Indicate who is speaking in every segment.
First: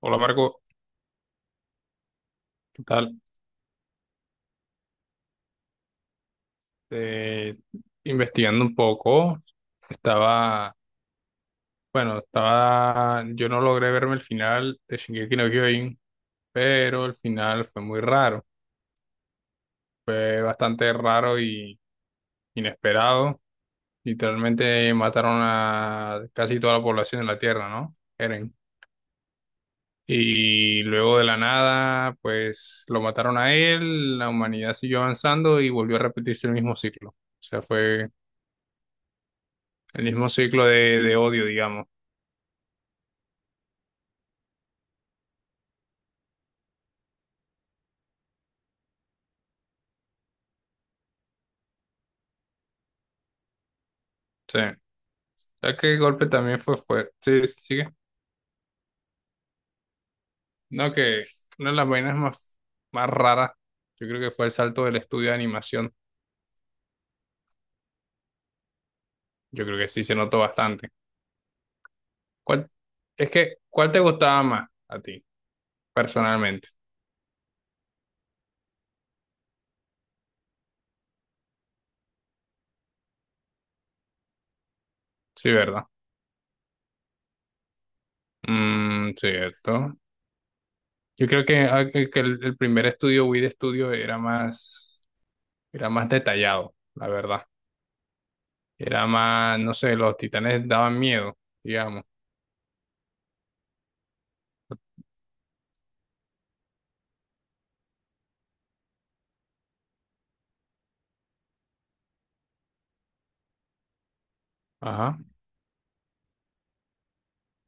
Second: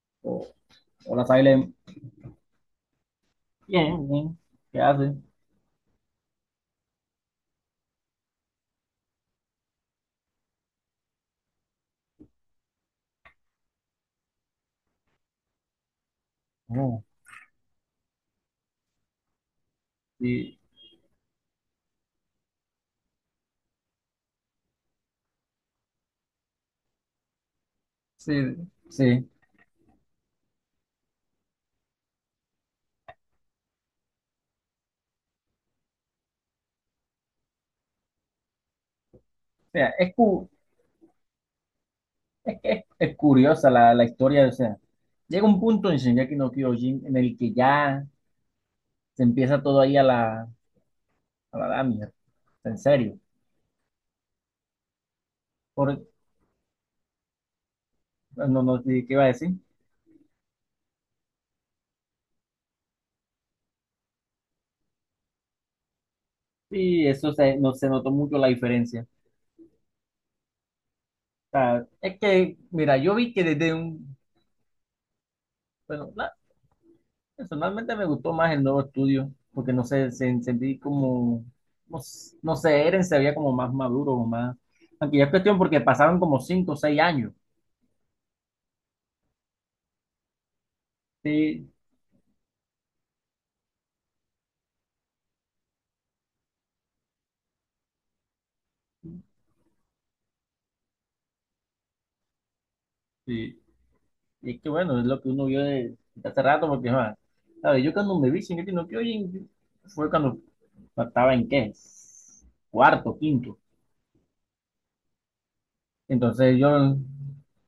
Speaker 1: Hola
Speaker 2: O,
Speaker 1: Marco,
Speaker 2: hola, Silent.
Speaker 1: ¿qué tal?
Speaker 2: Bien, bien. ¿Qué hace?
Speaker 1: Eh, Investigando un poco, estaba, bueno, estaba, yo no logré verme el final de Shingeki no Kyojin,
Speaker 2: Oh,
Speaker 1: pero el final fue muy raro, fue
Speaker 2: sí,
Speaker 1: bastante raro y inesperado. Literalmente mataron a casi toda la población de la Tierra, ¿no?
Speaker 2: sí,
Speaker 1: Eren.
Speaker 2: sí.
Speaker 1: Y luego de la nada, pues lo mataron a él, la humanidad siguió avanzando y volvió a repetirse el mismo ciclo. O sea, fue
Speaker 2: O sea,
Speaker 1: el
Speaker 2: es,
Speaker 1: mismo
Speaker 2: cu-
Speaker 1: ciclo de odio, digamos.
Speaker 2: es, que es curiosa la historia. O sea, llega un punto en Shingeki no Kyojin en el que ya se empieza todo ahí a a la damia. En serio.
Speaker 1: Sí, ya que el
Speaker 2: Por,
Speaker 1: golpe también fue fuerte. Sí, sí, sigue.
Speaker 2: no, no, sí, ¿qué iba a decir?
Speaker 1: No, que una de las vainas más, más raras, yo creo que fue el salto del estudio de animación.
Speaker 2: Sí, no, se notó mucho la diferencia. O
Speaker 1: Yo creo que sí se notó bastante.
Speaker 2: sea, es que,
Speaker 1: ¿Cuál,
Speaker 2: mira, yo
Speaker 1: es
Speaker 2: vi que
Speaker 1: que,
Speaker 2: desde
Speaker 1: cuál te
Speaker 2: un...
Speaker 1: gustaba más a ti,
Speaker 2: Bueno,
Speaker 1: personalmente?
Speaker 2: personalmente me gustó más el nuevo estudio, porque no sé, sentí como, no, no sé, Eren se veía como más maduro o más. Aunque ya es
Speaker 1: Sí,
Speaker 2: cuestión porque
Speaker 1: ¿verdad?
Speaker 2: pasaron como 5 o 6 años.
Speaker 1: Mm, cierto. Yo creo que,
Speaker 2: Sí,
Speaker 1: que el primer estudio, Wii de estudio, era más detallado, la verdad. Era más, no sé, los titanes daban miedo, digamos.
Speaker 2: sí. Y es que bueno, es lo que uno vio de hace rato, porque ¿sabes? Yo cuando me vi Shingeki no Kyojin fue cuando estaba en qué, cuarto, quinto.
Speaker 1: Ajá.
Speaker 2: Entonces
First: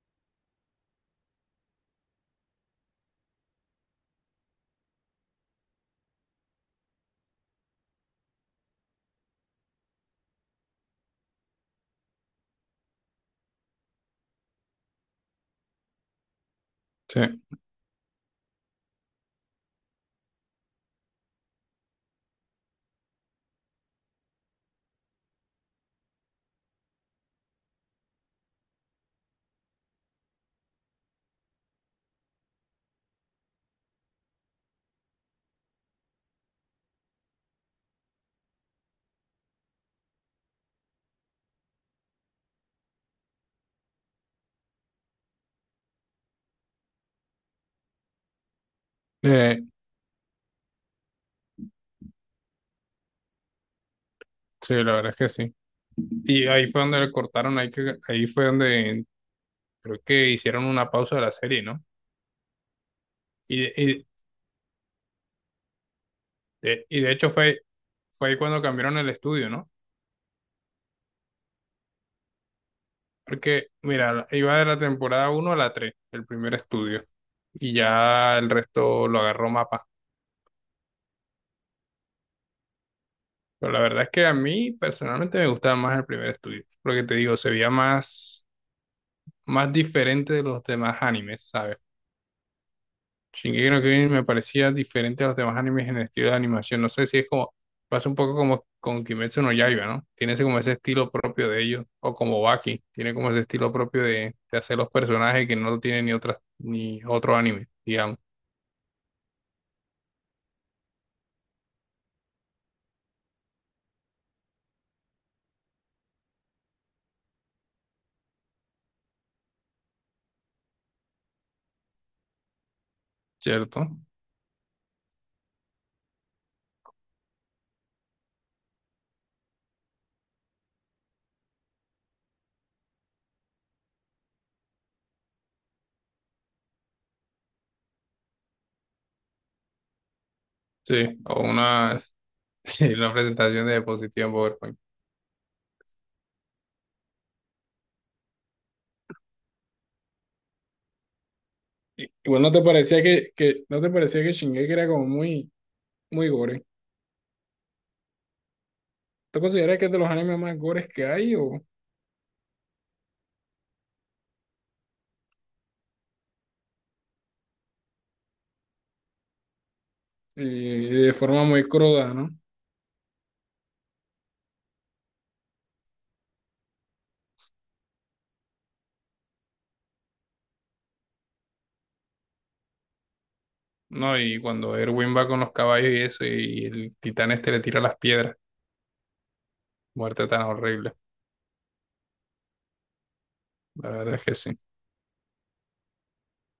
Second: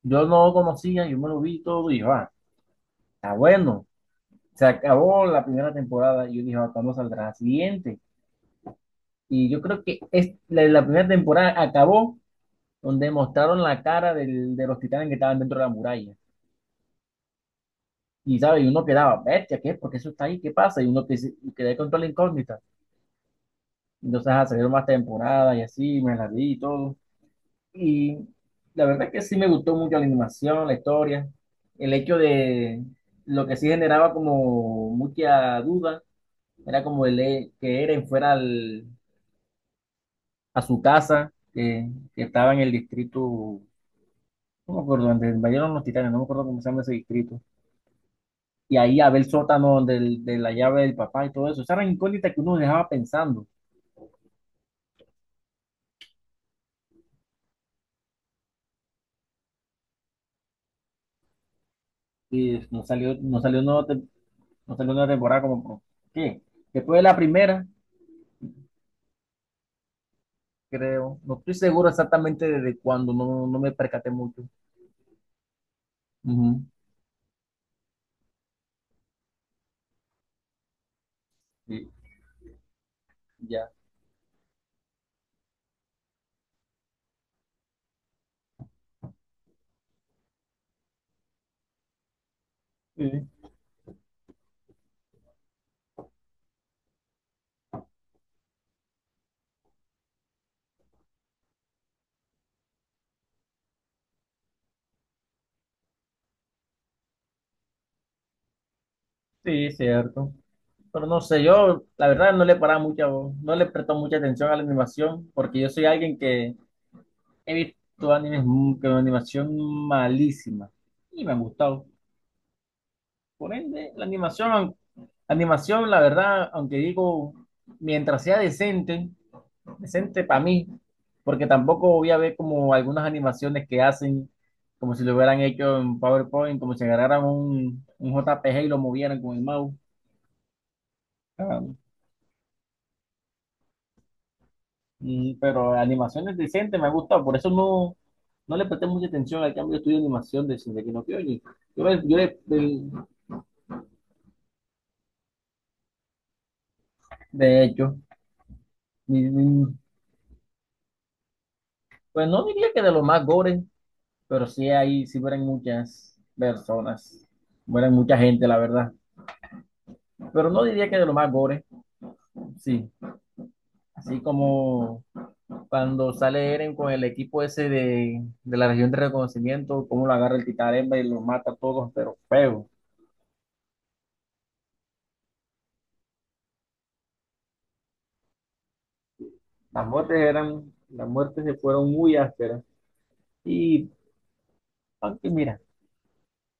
Speaker 2: yo no conocía, yo me lo vi todo y dije, ah, está bueno. Se acabó la primera temporada y yo dije, ah, ¿cuándo saldrá la siguiente? Y yo creo que es, la primera temporada acabó donde mostraron la cara de los titanes que estaban dentro de la muralla.
Speaker 1: Sí.
Speaker 2: Y, ¿sabes? Y uno quedaba, bestia, ¿qué? ¿Por qué eso está ahí? ¿Qué pasa? Y quedé con toda la incógnita. Entonces, ah, salieron más temporadas y así, me las vi y todo. Y la verdad es que sí me gustó mucho la animación, la historia, el hecho de lo que sí generaba como mucha duda, era como el que Eren fuera a su casa, que estaba en el distrito. No me acuerdo, donde invadieron los titanes, no me acuerdo cómo se llama ese distrito. Y ahí a ver el
Speaker 1: Eh,
Speaker 2: sótano de la llave del papá y todo eso. Esa era incógnita que uno dejaba pensando.
Speaker 1: sí, la verdad es que sí. Y ahí fue donde le cortaron, ahí, que, ahí fue donde creo que hicieron una pausa de la serie, ¿no?
Speaker 2: Y nos salió, nos salió,
Speaker 1: Y,
Speaker 2: una
Speaker 1: y,
Speaker 2: tem- Nos salió una temporada ¿qué?
Speaker 1: de,
Speaker 2: Después
Speaker 1: y
Speaker 2: de
Speaker 1: de
Speaker 2: la
Speaker 1: hecho fue,
Speaker 2: primera,
Speaker 1: fue ahí cuando cambiaron el estudio, ¿no?
Speaker 2: creo. No estoy seguro exactamente desde cuándo, no, no
Speaker 1: Porque,
Speaker 2: me percaté
Speaker 1: mira,
Speaker 2: mucho.
Speaker 1: iba de la temporada uno a la 3 el primer
Speaker 2: Ujú.
Speaker 1: estudio, y ya el resto lo agarró Mapa.
Speaker 2: Sí, ya.
Speaker 1: Pero la verdad es que a mí personalmente me gustaba más el primer estudio, porque te digo, se veía más, más diferente de los demás animes, ¿sabes?
Speaker 2: Sí,
Speaker 1: Shingeki no Kyojin me parecía diferente a los demás animes en el estilo de animación. No sé si es como, pasa un poco como con Kimetsu no Yaiba, ¿no? Tiene ese, como ese estilo propio de ellos, o como Baki, tiene como ese estilo propio de hacer los personajes que no lo tiene ni otras, ni otro anime, digamos,
Speaker 2: sí, cierto. Pero no sé, yo la verdad no le paraba mucha, no le presto mucha atención a la animación, porque yo soy alguien que he visto animes con animación malísima y me han gustado. Por
Speaker 1: ¿cierto?
Speaker 2: ende, animación, la verdad, aunque digo, mientras sea decente, decente para mí, porque tampoco voy a ver como algunas animaciones que hacen, como si lo hubieran hecho en PowerPoint, como si agarraran un JPG y lo movieran con el mouse.
Speaker 1: Sí, o
Speaker 2: Ah,
Speaker 1: una, sí, una presentación de diapositiva en PowerPoint.
Speaker 2: pero animaciones decentes me han gustado, por eso no, no le presté mucha atención al cambio de estudio de animación de Shingeki no Kyojin. Yo, le- yo le-
Speaker 1: Igual no te
Speaker 2: del-
Speaker 1: parecía que no te parecía que Shingeki era como muy, muy gore.
Speaker 2: De hecho,
Speaker 1: ¿Tú
Speaker 2: y,
Speaker 1: consideras que es de los animes más gores que hay o
Speaker 2: pues no diría que de lo más gore, pero sí ahí sí mueren muchas personas, mueren mucha gente, la verdad.
Speaker 1: eh,
Speaker 2: Pero no diría que de lo
Speaker 1: de
Speaker 2: más
Speaker 1: forma
Speaker 2: gore,
Speaker 1: muy cruda, ¿no?
Speaker 2: sí. Así como cuando sale Eren con el equipo ese de la región de reconocimiento, cómo lo agarra el titán Hembra y los mata a todos, pero feo.
Speaker 1: No, y cuando Erwin va con los caballos y eso, y el titán este le tira las piedras.
Speaker 2: Las muertes
Speaker 1: Muerte tan
Speaker 2: eran,
Speaker 1: horrible.
Speaker 2: las muertes se fueron muy ásperas. Y
Speaker 1: La verdad es que sí.
Speaker 2: aunque mira,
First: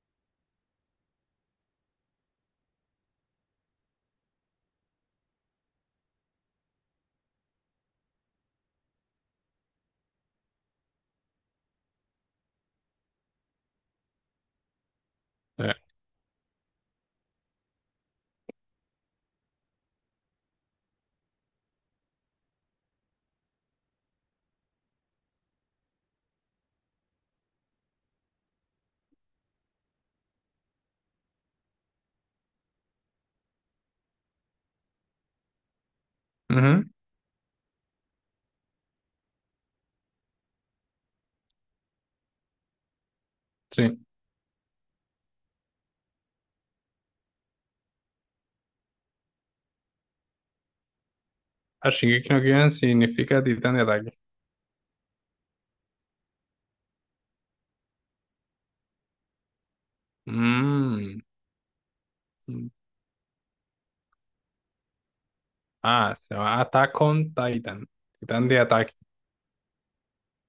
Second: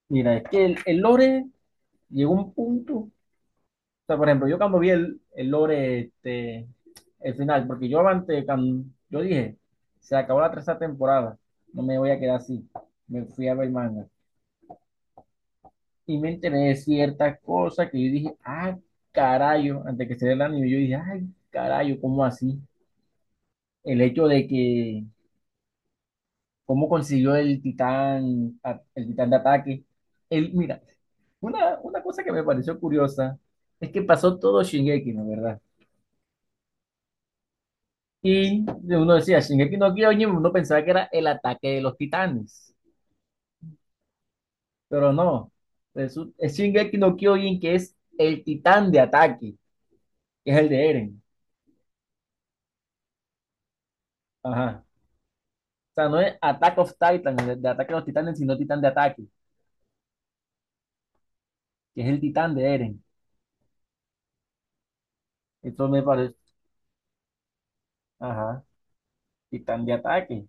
Speaker 2: mira, es que el lore llegó a un punto. O sea, por ejemplo, yo cuando vi el lore, este, el final, porque yo antes, cuando- yo dije, se acabó la tercera temporada, no me voy a quedar así. Me fui a ver manga.
Speaker 1: Eh,
Speaker 2: Y me enteré de ciertas cosas que yo dije, ah, carayo, antes que se dé el anime, yo dije, ay, carayo, ¿cómo así? El hecho de que, ¿cómo consiguió el titán, el titán de ataque? Él, mira, una cosa que me pareció curiosa es que pasó todo Shingeki, ¿no? ¿Verdad?
Speaker 1: ujú.
Speaker 2: Y uno decía, Shingeki no Kyojin, uno pensaba que era el ataque de los titanes,
Speaker 1: Sí.
Speaker 2: pero no. Es Shingeki no Kyojin que es el titán de ataque, que es el de Eren.
Speaker 1: Ah, Shingeki no Kyojin significa titán de ataque.
Speaker 2: Ajá. O sea, no es Attack of Titan, de ataque de los titanes, sino titán de ataque,
Speaker 1: Mm.
Speaker 2: que es el titán
Speaker 1: Mm.
Speaker 2: de Eren. Esto me
Speaker 1: Ah, se
Speaker 2: parece,
Speaker 1: llama Attack on Titan. Titán de
Speaker 2: ajá,
Speaker 1: ataque.
Speaker 2: titán de ataque,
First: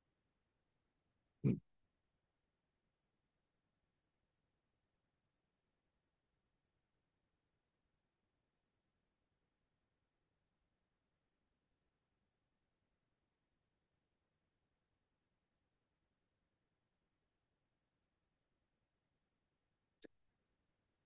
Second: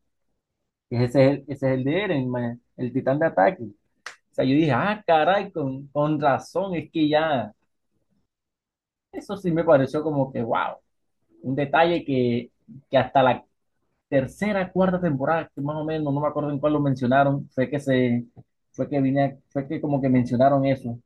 Speaker 2: que ese es el de Eren, man, el titán de ataque. O sea, yo dije, ah, caray, con razón, es que ya, eso sí me pareció como que, wow, un detalle que hasta la tercera, cuarta temporada, que más o menos, no me acuerdo en cuál lo mencionaron, fue que vine, fue que como que mencionaron eso,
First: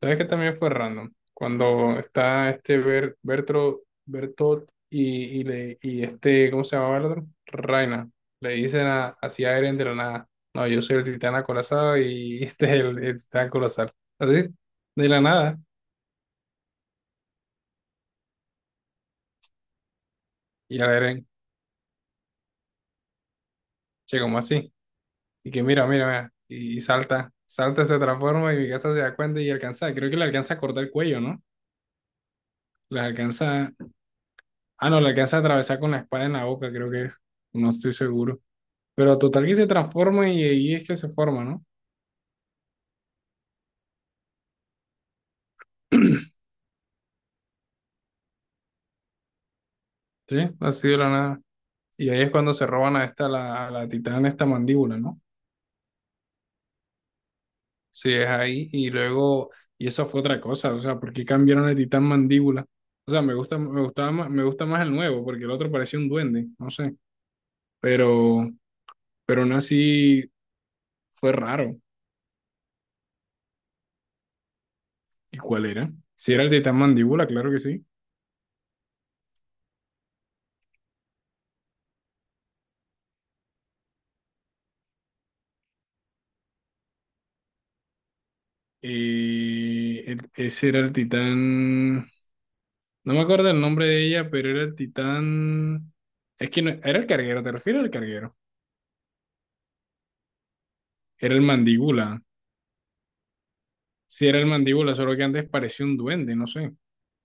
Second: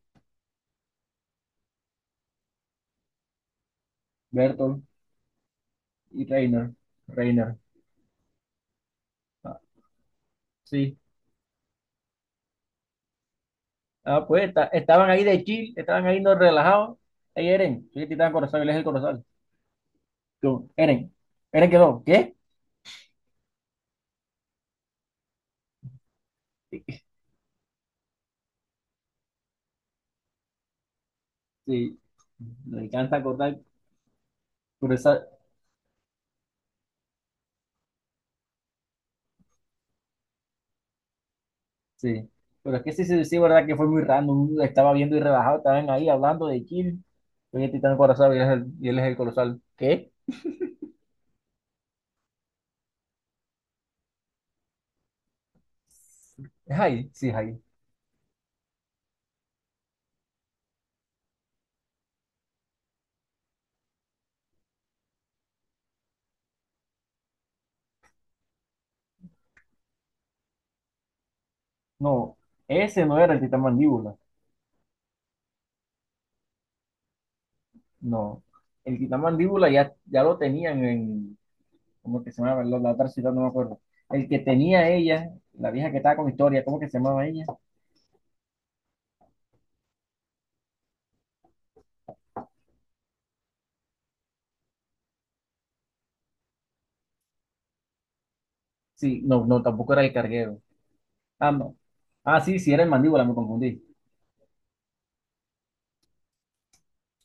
Speaker 1: ¿Sabes que también fue random? Cuando está este Bertro, Bertot
Speaker 2: Bertolt
Speaker 1: y, le, y
Speaker 2: y
Speaker 1: este, ¿cómo
Speaker 2: Reiner,
Speaker 1: se llamaba el otro?
Speaker 2: Reiner.
Speaker 1: Reina. Le dicen a, así a
Speaker 2: Ah,
Speaker 1: Eren de la nada. No, yo soy
Speaker 2: sí,
Speaker 1: el titán acorazado y este es el titán colosal.
Speaker 2: ah, pues
Speaker 1: Así, de
Speaker 2: estaban
Speaker 1: la
Speaker 2: ahí de
Speaker 1: nada.
Speaker 2: chill, estaban ahí no relajados, ahí Eren, soy el titán Corozal, él es el Corozal, yo,
Speaker 1: Y a
Speaker 2: Eren,
Speaker 1: Eren,
Speaker 2: Eren quedó, ¿qué?
Speaker 1: che, como así. Y que mira, mira, mira. Y, salta, salta, se transforma y mi casa se da cuenta y alcanza. Creo que le alcanza a cortar el cuello, ¿no?
Speaker 2: Sí, me
Speaker 1: Le
Speaker 2: encanta acordar,
Speaker 1: alcanza. Ah,
Speaker 2: pero
Speaker 1: no, le
Speaker 2: esa,
Speaker 1: alcanza a atravesar con la espada en la boca, creo que es. No estoy seguro. Pero total que se transforma y ahí es que se forma, ¿no?
Speaker 2: sí, pero es que sí, sí, sí, verdad que fue muy random, estaba viendo y relajado, estaban ahí hablando de chill, soy el titán Corozal y él es y él es el Corozal, ¿qué?
Speaker 1: Sí, así de la nada. Y ahí es cuando se roban a esta, la, a la titán, esta mandíbula, ¿no?
Speaker 2: Es ahí, sí, es ahí.
Speaker 1: Sí, es ahí. Y luego, y eso fue otra cosa, o sea, ¿por qué cambiaron el titán mandíbula? O sea, me gusta, me gustaba más, me gusta más el nuevo, porque el otro parecía un duende, no sé. Pero, pero aún así fue raro.
Speaker 2: No, ese no era el titán mandíbula.
Speaker 1: ¿Y cuál era? Si era el titán mandíbula, claro que sí.
Speaker 2: No, el titán mandíbula ya lo tenían en, ¿cómo que se llamaba? La otra ciudad, no me acuerdo. El que tenía ella, la vieja que estaba con Historia, ¿cómo que se llamaba ella?
Speaker 1: Ese era el titán. No me acuerdo el nombre de ella, pero era el titán. Es que no, era el carguero, ¿te refieres al carguero?
Speaker 2: Sí, no, no, tampoco era el carguero.
Speaker 1: Era el
Speaker 2: Ah, no.
Speaker 1: mandíbula.
Speaker 2: Ah, sí, sí, era el mandíbula, me confundí.
Speaker 1: Sí, era el mandíbula, solo que antes parecía un duende, no sé,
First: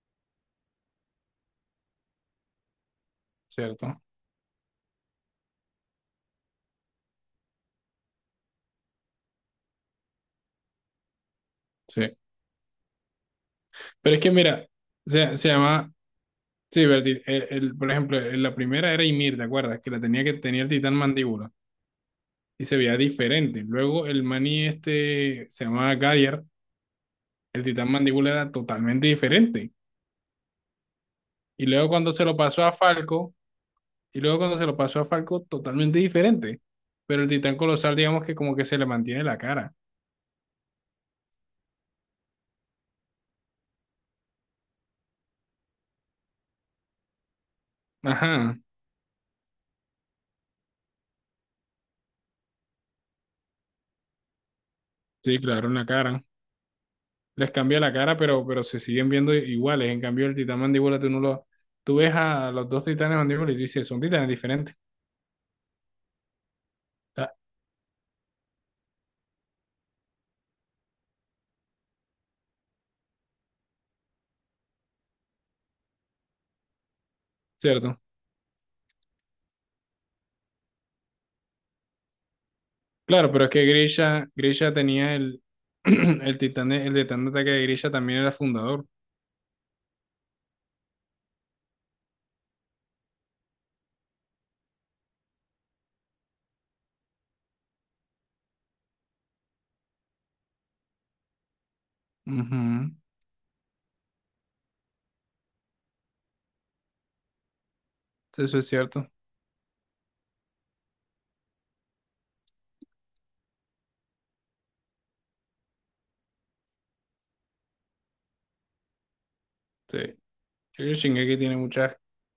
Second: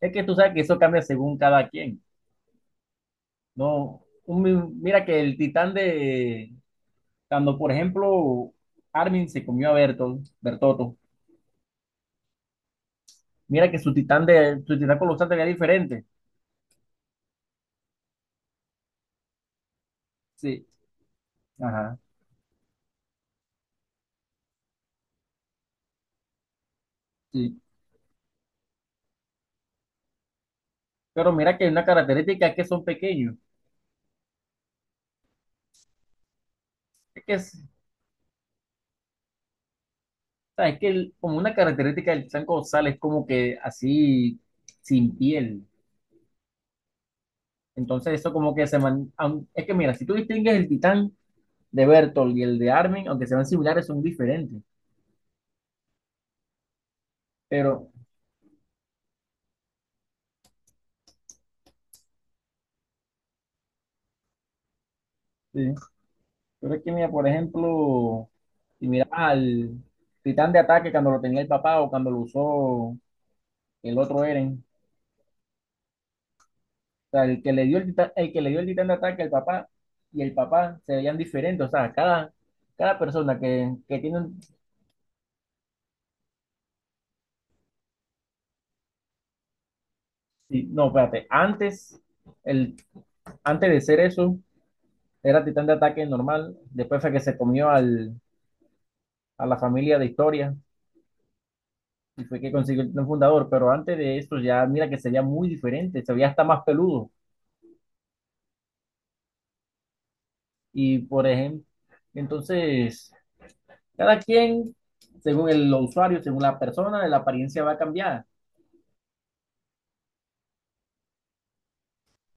Speaker 2: Es que tú sabes que eso cambia según cada quien.
Speaker 1: ¿cierto?
Speaker 2: No, mira que el titán de, cuando por ejemplo Armin se comió a Bertolt, Bertotto,
Speaker 1: Sí.
Speaker 2: mira que su
Speaker 1: Pero es
Speaker 2: titán
Speaker 1: que
Speaker 2: de
Speaker 1: mira,
Speaker 2: su titán colosal
Speaker 1: se,
Speaker 2: tenía
Speaker 1: se llama.
Speaker 2: diferente.
Speaker 1: Sí, pero el por ejemplo, en la primera era Ymir, ¿te acuerdas? Que la tenía que tenía
Speaker 2: Sí,
Speaker 1: el titán mandíbula
Speaker 2: ajá,
Speaker 1: y se veía diferente. Luego el maní este se llamaba Gyar,
Speaker 2: sí.
Speaker 1: el titán mandíbula era totalmente diferente.
Speaker 2: Pero mira que
Speaker 1: Y
Speaker 2: hay una
Speaker 1: luego cuando se lo
Speaker 2: característica es que
Speaker 1: pasó a
Speaker 2: son
Speaker 1: Falco.
Speaker 2: pequeños.
Speaker 1: Y luego cuando se lo pasó a Falco, totalmente diferente.
Speaker 2: Es
Speaker 1: Pero el
Speaker 2: que es,
Speaker 1: titán
Speaker 2: o
Speaker 1: colosal, digamos que como que se le mantiene la cara.
Speaker 2: sea, es que como una característica del titán colosal es como que así sin piel. Entonces eso como
Speaker 1: Ajá,
Speaker 2: que se man, es que mira, si tú distingues el titán de Bertolt y el de Armin, aunque sean similares, son diferentes.
Speaker 1: sí, claro, una cara. Les cambia la
Speaker 2: Pero,
Speaker 1: cara, pero se siguen viendo iguales. En cambio, el titán mandíbula, tú no lo... Tú ves a los dos titanes mandíbula y tú dices, son titanes diferentes.
Speaker 2: sí, pero es que mira, por
Speaker 1: Ah,
Speaker 2: ejemplo, si miras al titán de ataque cuando lo tenía el papá o cuando lo usó el otro Eren. O sea, el que le dio el
Speaker 1: cierto.
Speaker 2: titán, el que le dio el titán de ataque al papá y el papá se veían diferentes. O sea, cada
Speaker 1: Claro,
Speaker 2: persona
Speaker 1: pero es que
Speaker 2: que tiene
Speaker 1: Grisha,
Speaker 2: un...
Speaker 1: Grisha tenía el, el titán de ataque de Grisha también era fundador.
Speaker 2: Sí, no, espérate. Antes, el, antes de ser eso, era titán de ataque normal. Después fue que se comió al, a la familia de historia y fue que consiguió el
Speaker 1: Ujú,
Speaker 2: titán fundador. Pero antes de eso ya, mira que se veía muy diferente. Se veía hasta más peludo.
Speaker 1: eso es cierto.
Speaker 2: Y por ejemplo, entonces, cada quien, según el usuario, según la persona, la apariencia va a cambiar.
Speaker 1: Sí. Yo creo que Shingeki tiene muchas,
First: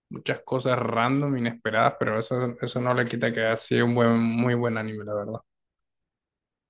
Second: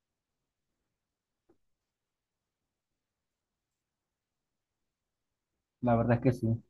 Speaker 1: muchas cosas random, inesperadas, pero eso no le quita que ha sido un buen, muy buen anime, la verdad.
Speaker 2: La verdad es que sí.